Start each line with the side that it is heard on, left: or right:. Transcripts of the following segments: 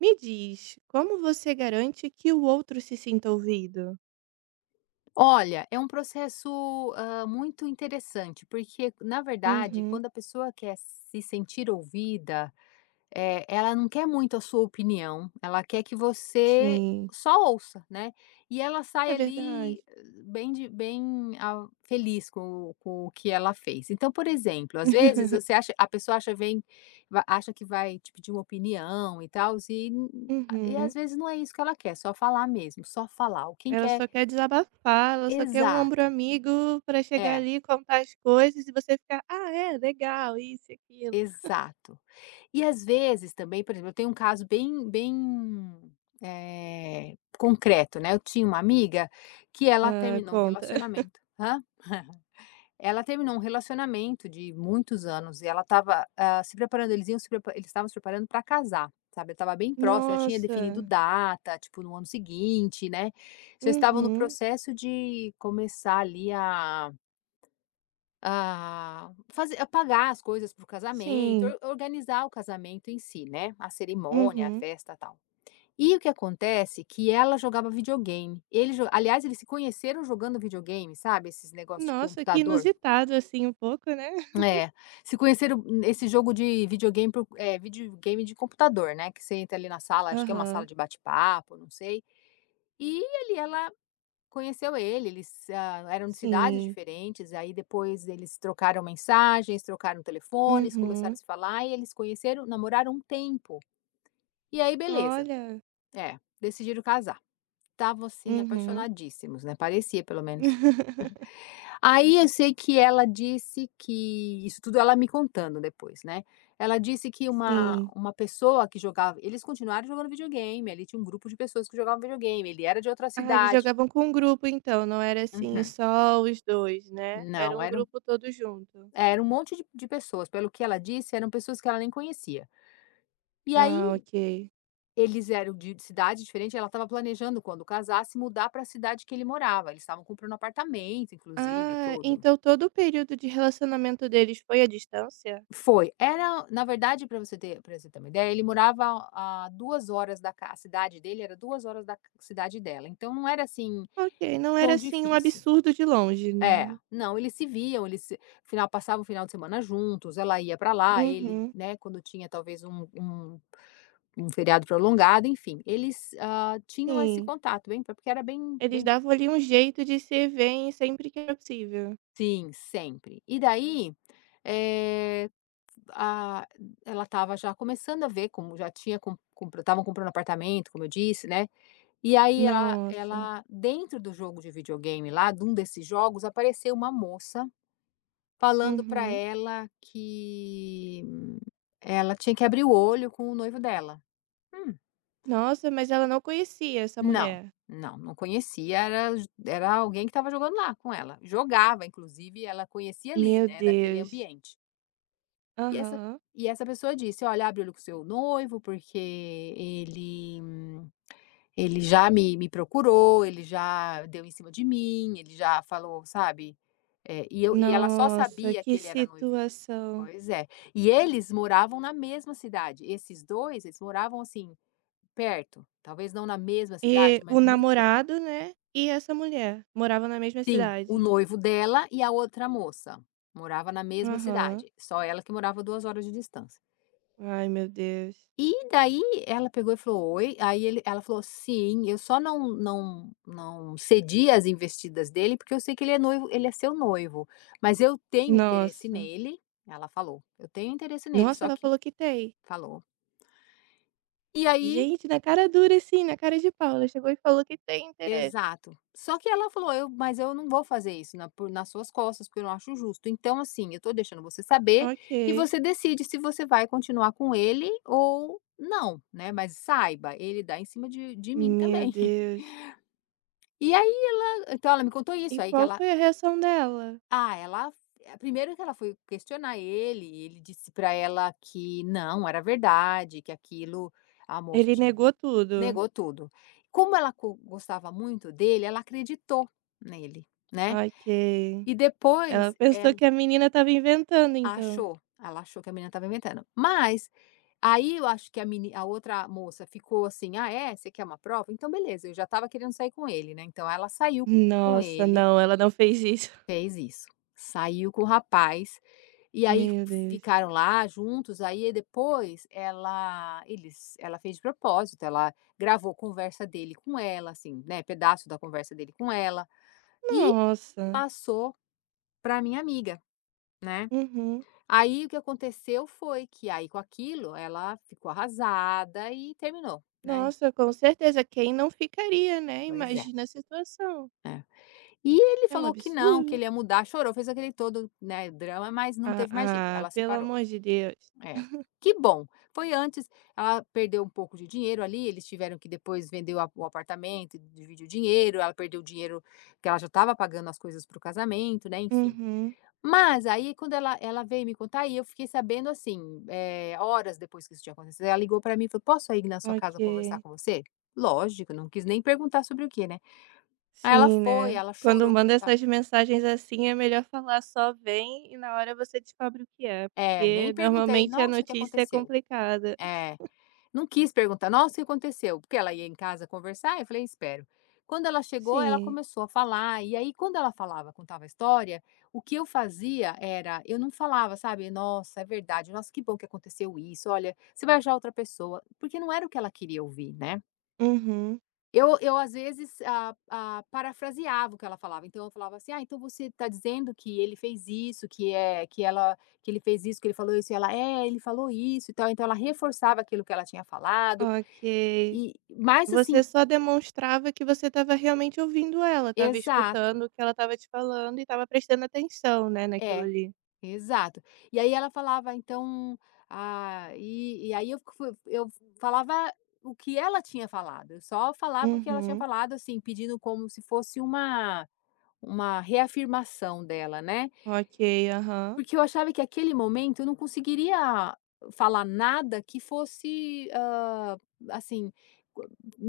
right: Me diz, como você garante que o outro se sinta ouvido?
left: Olha, é um processo, muito interessante, porque, na verdade,
right: Uhum,
left: quando a pessoa quer se sentir ouvida, ela não quer muito a sua opinião, ela quer que você
right: sim,
left: só ouça, né. E ela sai
right: é verdade.
left: ali bem a feliz com o que ela fez. Então, por exemplo, às vezes você acha a pessoa acha vem va acha que vai te pedir uma opinião e tal, e
right: Uhum.
left: às vezes não é isso que ela quer, só falar mesmo, só falar. O quem
right: Ela
left: quer
right: só quer desabafar, ela só quer um ombro
left: Exato.
right: amigo para chegar
left: É,
right: ali, e contar as coisas e você ficar: "Ah, é, legal, isso e aquilo".
left: exato. E às vezes também, por exemplo, eu tenho um caso bem, concreto, né, eu tinha uma amiga que ela
right: Hã,
left: terminou um
right: conta.
left: relacionamento. Hã? Ela terminou um relacionamento de muitos anos e ela estava, se preparando, eles estavam se preparando para casar, sabe, eu estava bem próximo, já tinha definido
right: Nossa.
left: data, tipo, no ano seguinte, né, já estavam no
right: Uhum.
left: processo de começar ali a pagar as coisas para o casamento,
right: Sim.
left: or organizar o casamento em si, né, a cerimônia, a
right: Uhum.
left: festa, tal. E o que acontece que ela jogava videogame, ele jo aliás, eles se conheceram jogando videogame, sabe, esses negócios de
right: Nossa, que
left: computador.
right: inusitado, assim, um pouco, né.
left: É, se conheceram esse jogo de videogame por videogame de computador, né, que você entra ali na sala, acho que é uma sala
right: Aham.
left: de bate-papo, não sei. E ele ela conheceu ele, eles, eram de cidades
right: Sim.
left: diferentes, aí depois eles trocaram mensagens, trocaram telefones, começaram a
right: Uhum.
left: se falar e eles conheceram, namoraram um tempo. E aí beleza,
right: Olha.
left: é, decidiram casar. Estavam, assim,
right: Uhum.
left: apaixonadíssimos, né, parecia pelo menos. Aí eu sei que ela disse que isso tudo ela me contando depois, né, ela disse que uma
right: Sim.
left: uma pessoa que jogava eles continuaram jogando videogame, ali tinha um grupo de pessoas que jogavam videogame, ele era de outra
right: Ah, eles
left: cidade.
right: jogavam com um grupo então, não era assim
left: Uhum.
right: só os dois, né, era
left: Não,
right: um grupo todo junto.
left: era um monte de pessoas, pelo que ela disse, eram pessoas que ela nem conhecia. E
right: Ah,
left: aí,
right: ok.
left: eles eram de cidade diferente, ela estava planejando, quando casasse, mudar para a cidade que ele morava, eles estavam comprando apartamento, inclusive, e
right: Ah,
left: tudo.
right: então todo o período de relacionamento deles foi à distância?
left: Foi, era na verdade, para você ter uma ideia, ele morava a 2 horas da ca a cidade dele era 2 horas da cidade dela, então não era, assim,
right: Ok, não era
left: tão
right: assim um
left: difícil.
right: absurdo de longe, né.
left: É, não, eles se viam, eles se final passavam o final de semana juntos, ela ia para lá, ele,
right: Uhum,
left: né, quando tinha talvez um feriado prolongado, enfim, eles, tinham esse
right: sim.
left: contato bem porque era bem
right: Eles
left: bem
right: davam ali um jeito de se verem sempre que era possível.
left: sim, sempre. E daí, eh, a ela estava já começando a ver como já tinha com estavam comprando apartamento, como eu disse, né, e aí ela
right: Nossa.
left: ela dentro do jogo de videogame lá, de um desses jogos, apareceu uma moça falando para
right: Uhum.
left: ela que ela tinha que abrir o olho com o noivo dela. Hum.
right: Nossa, mas ela não conhecia essa
left: Não,
right: mulher?
left: não, não conhecia, era j era alguém que estava jogando lá com ela. Jogava, inclusive, ela conhecia ali,
right: Meu
left: né, daquele
right: Deus.
left: ambiente. E essa
right: Aham.
left: e essa pessoa disse: "Olha, abre o olho com o seu noivo, porque ele ele já me procurou, ele já deu em cima de mim, ele já falou", sabe. E ela só
right: Nossa,
left: sabia
right: que
left: que ele era noivo.
right: situação.
left: Pois é. E eles moravam na mesma cidade. Esses 2 eles moravam, assim, perto. Talvez não na mesma
right: E
left: cidade,
right: o
left: mas muito perto.
right: namorado, né, e essa mulher, morava na mesma
left: Sim, o
right: cidade.
left: noivo dela e a outra moça. Morava na mesma
right: Aham.
left: cidade. Só ela que morava a 2 horas de distância.
right: Ai, meu Deus.
left: E daí ela pegou e falou: "Oi". Aí ele Ela falou: "Sim, eu só não, não, não cedi às investidas dele, porque eu sei que ele é noivo, ele é seu noivo, mas eu tenho interesse
right: Nossa.
left: nele". Ela falou: "Eu tenho interesse nele",
right: Nossa,
left: só
right: ela
left: que
right: falou que tem.
left: falou. E aí
right: Gente, na cara dura, assim, na cara de pau, ela chegou e falou que tem interesse.
left: exato. Só que ela falou: "Eu, mas eu não vou fazer isso na por nas suas costas, porque eu não acho justo. Então, assim, eu tô deixando você saber e
right: Ok.
left: você decide se você vai continuar com ele ou não, né, mas saiba, ele dá em cima de mim
right: Meu
left: também".
right: Deus.
left: E aí então ela me contou isso,
right: E
left: aí que
right: qual
left: ela
right: foi a reação dela?
left: ah, ela primeiro que ela foi questionar ele, e ele disse pra ela que não, era verdade, que aquilo a moça
right: Ele
left: tinha
right: negou tudo.
left: negou tudo. Como ela co gostava muito dele, ela acreditou nele, né.
right: Ok.
left: E
right: Ela
left: depois
right: pensou que a menina estava inventando, então.
left: ela achou que a menina estava inventando. Mas, aí eu acho que a outra moça ficou assim: "Ah é? Você quer uma prova? Então beleza", eu já estava querendo sair com ele, né, então ela saiu com
right: Nossa,
left: ele.
right: não, ela não fez isso.
left: Fez isso. Saiu com o rapaz, e aí
right: Meu Deus.
left: ficaram lá juntos, aí depois ela fez de propósito, ela gravou conversa dele com ela, assim, né, pedaço da conversa dele com ela, e
right: Nossa.
left: passou pra minha amiga, né.
right: Uhum.
left: Aí o que aconteceu foi que aí com aquilo ela ficou arrasada e terminou, né.
right: Nossa, com certeza, quem não ficaria, né,
left: Pois é,
right: imagina a situação.
left: é. E ele
right: É um
left: falou que não, que
right: absurdo.
left: ele ia mudar, chorou, fez aquele todo, né, drama, mas não
right: Ah
left: teve mais jeito,
right: ah,
left: ela
right: pelo
left: separou.
right: amor de Deus.
left: É. Que bom. Foi antes, ela perdeu um pouco de dinheiro ali, eles tiveram que depois vender o apartamento e dividir o dinheiro, ela perdeu o dinheiro que ela já estava pagando as coisas para o casamento, né, enfim.
right: Uhum,
left: Mas aí quando ela veio me contar e eu fiquei sabendo, assim, horas depois que isso tinha acontecido, ela ligou para mim e falou: "Posso ir na sua casa conversar
right: ok.
left: com você?" Lógico, não quis nem perguntar sobre o que, né. Aí ela
right: Sim,
left: foi,
right: né.
left: ela
right: Quando
left: chorou
right: manda
left: contava.
right: essas mensagens assim é melhor falar só vem e na hora você descobre o que é,
left: É,
right: porque
left: nem perguntei:
right: normalmente a
left: "Nossa, o que
right: notícia é
left: aconteceu?"
right: complicada.
left: É. Não quis perguntar: "Nossa, o que aconteceu?", porque ela ia em casa conversar, eu falei: "Espero". Quando ela chegou, ela
right: Sim.
left: começou a falar, e aí quando ela falava, contava a história, o que eu fazia era, eu não falava, sabe: "Nossa, é verdade, nossa, que bom que aconteceu isso, olha, você vai achar outra pessoa", porque não era o que ela queria ouvir, né.
right: Uhum,
left: Eu às vezes, parafraseava o que ela falava, então eu falava assim: "Ah, então você tá dizendo que ele fez isso, que ele fez isso, que ele falou isso", e ela: "É, ele falou isso e tal", então ela reforçava aquilo que ela tinha falado,
right: ok.
left: e mais assim
right: Você só demonstrava que você estava realmente ouvindo ela, estava
left: exato,
right: escutando o que ela estava te falando e estava prestando atenção, né, naquilo
left: é,
right: ali.
left: exato. E aí ela falava então, ah, aí eu falava o que ela tinha falado, eu só falava o que ela tinha
right: Uhum.
left: falado, assim, pedindo como se fosse uma reafirmação dela, né.
right: Ok, aham.
left: Porque eu achava que aquele momento eu não conseguiria falar nada que fosse, assim,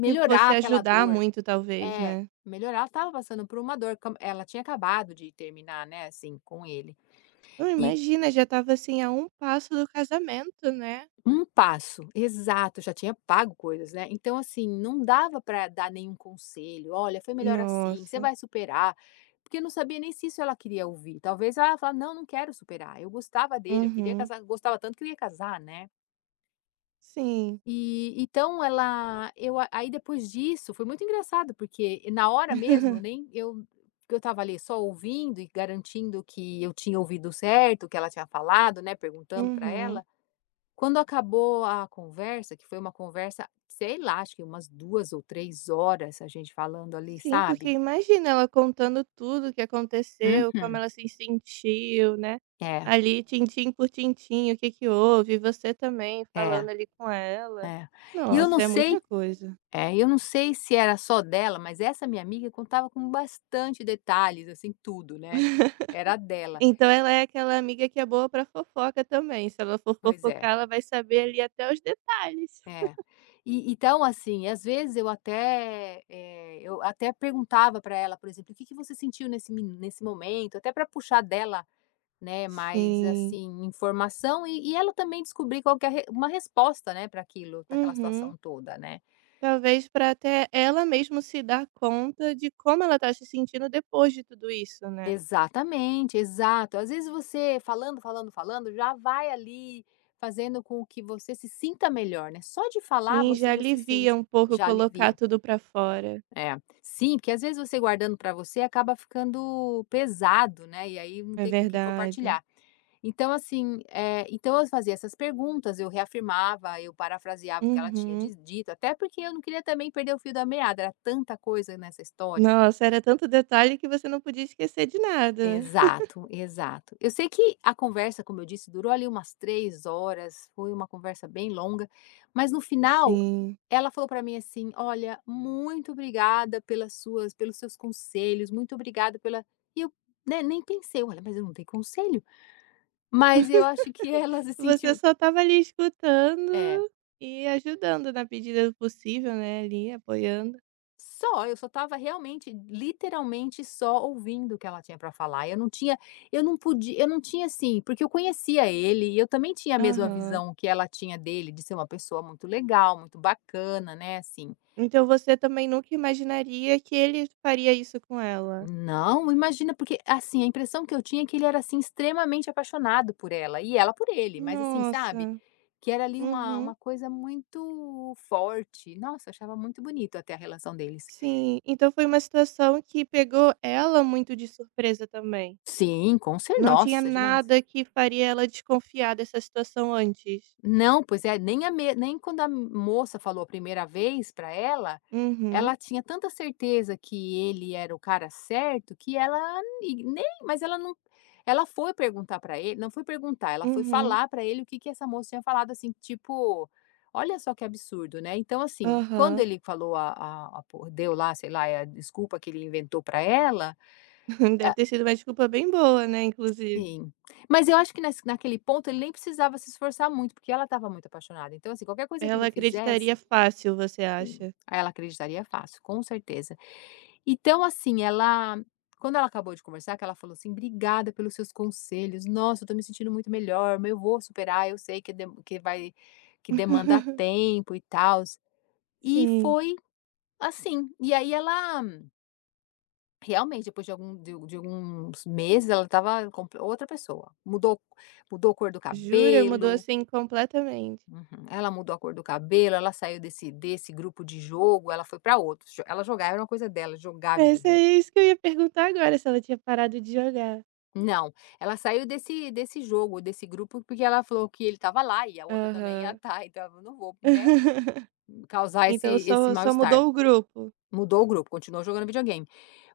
right: Que fosse
left: aquela
right: ajudar
left: dor.
right: muito talvez,
left: É,
right: né.
left: melhorar, ela estava passando por uma dor, como ela tinha acabado de terminar, né, assim, com ele.
right: Não,
left: E
right: imagina, já estava, assim, a um passo do casamento, né.
left: um passo, exato, já tinha pago coisas, né. Então, assim, não dava para dar nenhum conselho: "Olha, foi melhor assim, você
right: Nossa.
left: vai superar", porque eu não sabia nem se isso ela queria ouvir. Talvez ela ia "Não, não quero superar, eu gostava dele, eu queria
right: Uhum.
left: casar", gostava tanto que eu ia casar, né.
right: Sim.
left: E então ela eu a aí depois disso foi muito engraçado, porque na hora mesmo eu nem eu porque eu estava ali só ouvindo e garantindo que eu tinha ouvido certo o que ela tinha falado, né, perguntando para
right: Uhum.
left: ela. Quando acabou a conversa, que foi uma conversa, sei lá, acho que umas 2 ou 3 horas a gente falando ali,
right: Sim, porque
left: sabe?
right: imagina ela contando tudo o que aconteceu, como
left: Uhum.
right: ela se sentiu, né,
left: É,
right: ali tintim por tintim, o que que houve, e você também falando
left: é,
right: ali com ela.
left: é. E eu não
right: Nossa, é
left: sei
right: muita coisa.
left: É, eu não sei se era só dela, mas essa minha amiga contava com bastante detalhes, assim, tudo, né. Era dela.
right: Então ela é aquela amiga que é boa pra fofoca também, se ela for
left: Pois é,
right: fofocar, ela vai saber ali até os detalhes.
left: é. E então, assim, às vezes eu até, perguntava para ela, por exemplo: "O que que você sentiu nesse momento?", até para puxar dela, né, mais,
right: Sim.
left: assim, informação e ela também descobrir qual que é a re uma resposta, né, para aquilo, para aquela
right: Uhum.
left: situação toda, né.
right: Talvez pra até ela mesma se dar conta de como ela tá se sentindo depois de tudo isso, né.
left: Exatamente, exato. Às vezes você falando, falando, falando, já vai ali fazendo com que você se sinta melhor, né? Só de falar
right: Sim, já
left: você já se
right: alivia
left: sente,
right: um pouco
left: já
right: colocar
left: alivia.
right: tudo pra fora.
left: É, sim, porque às vezes você guardando para você acaba ficando pesado, né? E aí não
right: É
left: tem com quem
right: verdade.
left: compartilhar. Então, assim, é, então eu fazia essas perguntas, eu reafirmava, eu parafraseava o que ela tinha
right: Uhum.
left: dito, até porque eu não queria também perder o fio da meada, era tanta coisa nessa história.
right: Nossa, era tanto detalhe que você não podia esquecer de nada.
left: Exato, exato. Eu sei que a conversa, como eu disse, durou ali umas 3 horas, foi uma conversa bem longa, mas no final
right: Sim.
left: ela falou para mim assim: "Olha, muito obrigada pelas suas pelos seus conselhos, muito obrigada pela" e eu, né, nem pensei: "Olha, mas eu não dei conselho?". Mas eu acho que ela se
right: Você
left: sentiu
right: só estava ali escutando
left: é.
right: e ajudando na medida do possível, né, ali apoiando.
left: Só, eu só estava realmente, literalmente só ouvindo o que ela tinha para falar, eu não podia, eu não tinha assim, porque eu conhecia ele e eu também tinha a mesma
right: Aham.
left: visão que ela tinha dele, de ser uma pessoa muito legal, muito bacana, né, assim.
right: Então você também nunca imaginaria que ele faria isso com ela?
left: Não, imagina, porque, assim, a impressão que eu tinha é que ele era, assim, extremamente apaixonado por ela e ela por ele, mas assim, sabe,
right: Nossa.
left: que era ali uma
right: Uhum,
left: uma coisa muito forte. Nossa, eu achava muito bonito até a relação deles.
right: sim. Então foi uma situação que pegou ela muito de surpresa também.
left: Sim, com cer
right: Não tinha
left: nossa, demais.
right: nada que faria ela desconfiar dessa situação antes.
left: Não, pois é, nem quando a moça falou a primeira vez para ela,
right: Uhum,
left: ela tinha tanta certeza que ele era o cara certo, que ela ni nem mas ela não ela foi perguntar para ele não foi perguntar, ela foi
right: uhum,
left: falar para ele o que que essa moça tinha falado, assim, tipo, olha só que absurdo, né. Então, assim, quando
right: aham.
left: ele falou a po deu lá, sei lá, a desculpa que ele inventou para ela,
right: Deve
left: a
right: ter sido uma desculpa bem boa, né, inclusive.
left: sim. Mas eu acho que nesse naquele ponto ele nem precisava se esforçar muito, porque ela estava muito apaixonada. Então, assim, qualquer coisa que
right: Ela
left: ele
right: acreditaria
left: fizesse.
right: fácil, você
left: Sim.
right: acha?
left: Ah, ela acreditaria fácil, com certeza. Então, assim, ela, quando ela acabou de conversar, que ela falou assim: "Obrigada pelos seus conselhos. Nossa, eu tô me sentindo muito melhor, mas eu vou superar, eu sei que de que vai, que demanda tempo e tal." E
right: Sim.
left: foi assim. E aí ela realmente depois de algum de alguns meses, ela estava comple outra pessoa. Mudou a cor do
right: Jura? Mudou,
left: cabelo.
right: assim, completamente.
left: Uhum. Ela mudou a cor do cabelo, ela saiu desse grupo de jogo, ela foi para outro Jo ela jogava, era uma coisa dela, jogar
right: Mas é
left: videogame.
right: isso que eu ia perguntar agora, se ela tinha parado de jogar.
left: Não, ela saiu desse jogo, desse grupo, porque ela falou que ele estava lá e a outra também ia
right: Aham.
left: estar, então eu: "Não vou, né, causar esse
right: Então
left: esse
right: só
left: mal-estar."
right: mudou o grupo.
left: Mudou o grupo, continuou jogando videogame.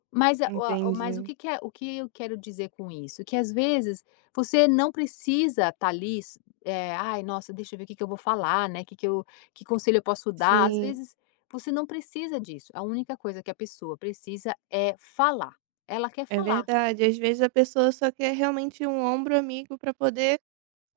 left: Mas o
right: Entendi.
left: que que é o que eu quero dizer com isso? Que às vezes você não precisa estar ali, "Ai, nossa, deixa eu ver o que que eu vou falar, né, que conselho eu posso dar?". Às
right: Sim,
left: vezes você não precisa disso, a única coisa que a pessoa precisa é falar. Ela quer
right: é
left: falar.
right: verdade. Às vezes a pessoa só quer realmente um ombro amigo para poder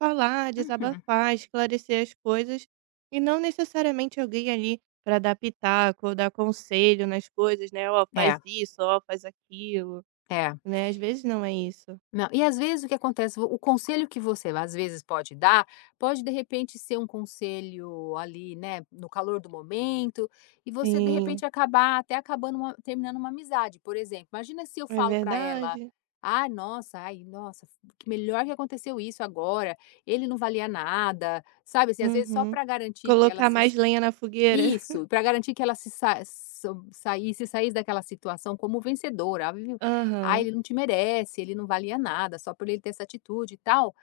right: falar,
left: Uhum.
right: desabafar, esclarecer as coisas e não necessariamente alguém ali para dar pitaco ou dar conselho nas coisas, né? Ó, faz
left: É,
right: isso, ó, faz aquilo,
left: é.
right: né? Às vezes não é isso.
left: Não, e às vezes o que acontece, o conselho que você às vezes pode dar, pode de repente ser um conselho ali, né, no calor do momento, e você de
right: Sim,
left: repente acabar até acabando uma- terminando uma amizade, por exemplo. Imagina se eu
right: é
left: falo para ela:
right: verdade.
left: "Ah, nossa, ai, nossa, que melhor que aconteceu isso agora, ele não valia nada", sabe? Assim, às vezes só
right: Uhum.
left: para garantir que ela
right: Colocar
left: se
right: mais lenha na fogueira.
left: isso, para garantir que ela se sa so saísse saísse daquela situação como vencedora. Ela viu: "Ah,
right: Aham,
left: ele não te merece, ele não valia nada só por ele ter essa atitude e tal".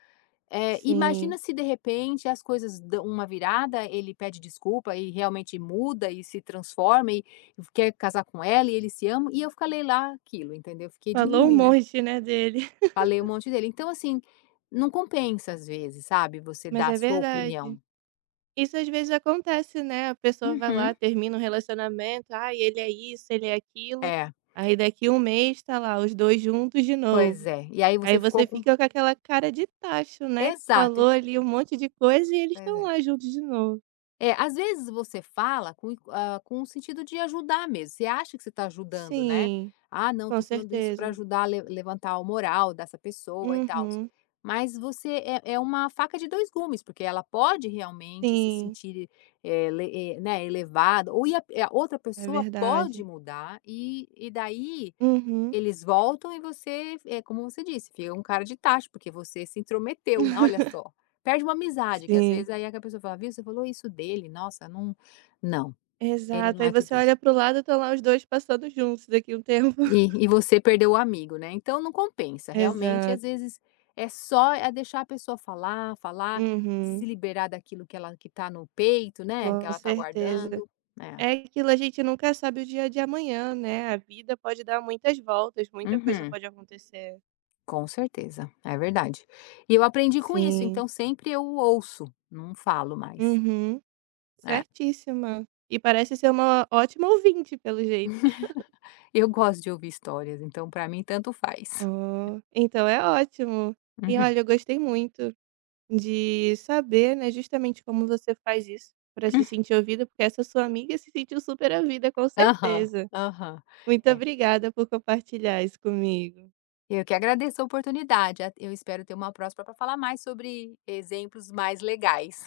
left: Eh,
right: sim.
left: imagina se de repente as coisas dão uma virada, ele pede desculpa e realmente muda e se transforma e quer casar com ela e eles se amam, e eu falei lá aquilo, entendeu? Fiquei de
right: Falou um
left: ruim, né,
right: monte, né, dele.
left: falei um monte dele. Então assim, não compensa às vezes, sabe, você
right: Mas
left: dar a
right: é
left: sua
right: verdade.
left: opinião.
right: Isso às vezes acontece, né, a pessoa vai
left: Uhum.
right: lá, termina um relacionamento, "Ai, ele é isso, ele é aquilo",
left: É,
right: aí daqui um mês tá lá os 2 juntos de
left: pois
right: novo.
left: é. E aí
right: Aí
left: você ficou
right: você
left: com.
right: fica com aquela cara de tacho, né, que
left: Exato. E
right: falou ali um monte de coisa e eles
left: pois
right: estão
left: é.
right: lá juntos de novo.
left: É, às vezes você fala com, ah, com o sentido de ajudar mesmo. Você acha que você está ajudando, né?
right: Sim,
left: Ah, não,
right: com
left: estou falando isso para
right: certeza.
left: ajudar a levantar o moral dessa pessoa e tal.
right: Uhum.
left: Mas você é, é uma faca de dois gumes, porque ela pode realmente se
right: Sim,
left: sentir, né, elevada, ou a outra
right: é
left: pessoa pode
right: verdade.
left: mudar, e daí
right: Uhum.
left: eles voltam e você, é, como você disse, fica um cara de tacho, porque você se intrometeu, né? Olha só. Perde uma amizade, que às
right: Sim,
left: vezes aí é a pessoa fala: "Viu, você falou isso dele, nossa, não, ele
right: exato.
left: não
right: Aí
left: é
right: você
left: tudo isso".
right: olha pro lado, estão lá os 2 passando juntos daqui um tempo.
left: E você perdeu o amigo, né, então não compensa, realmente, às
right: Exato.
left: vezes é só deixar a pessoa falar, falar, se
right: Uhum.
left: liberar daquilo que tá no peito, né, que
right: Com
left: ela tá
right: certeza.
left: guardando. Né.
right: É aquilo, a gente nunca sabe o dia de amanhã, né, a vida pode dar muitas voltas, muita coisa
left: Uhum.
right: pode acontecer.
left: Com certeza, é verdade. E eu aprendi com isso,
right: Sim.
left: então sempre eu ouço, não falo mais.
right: Uhum.
left: É.
right: Certíssima. E parece ser uma ótima ouvinte, pelo jeito.
left: Eu gosto de ouvir histórias, então pra mim tanto faz.
right: Oh, então é ótimo. E
left: Uhum.
right: olha, eu gostei muito de saber, né, justamente como você faz isso para se sentir ouvida, porque essa sua amiga se sentiu super ouvida, com
left: Aham,
right: certeza.
left: aham.
right: Muito
left: É,
right: obrigada por compartilhar isso comigo.
left: eu que agradeço a oportunidade, a eu espero ter uma próxima para falar mais sobre exemplos mais legais.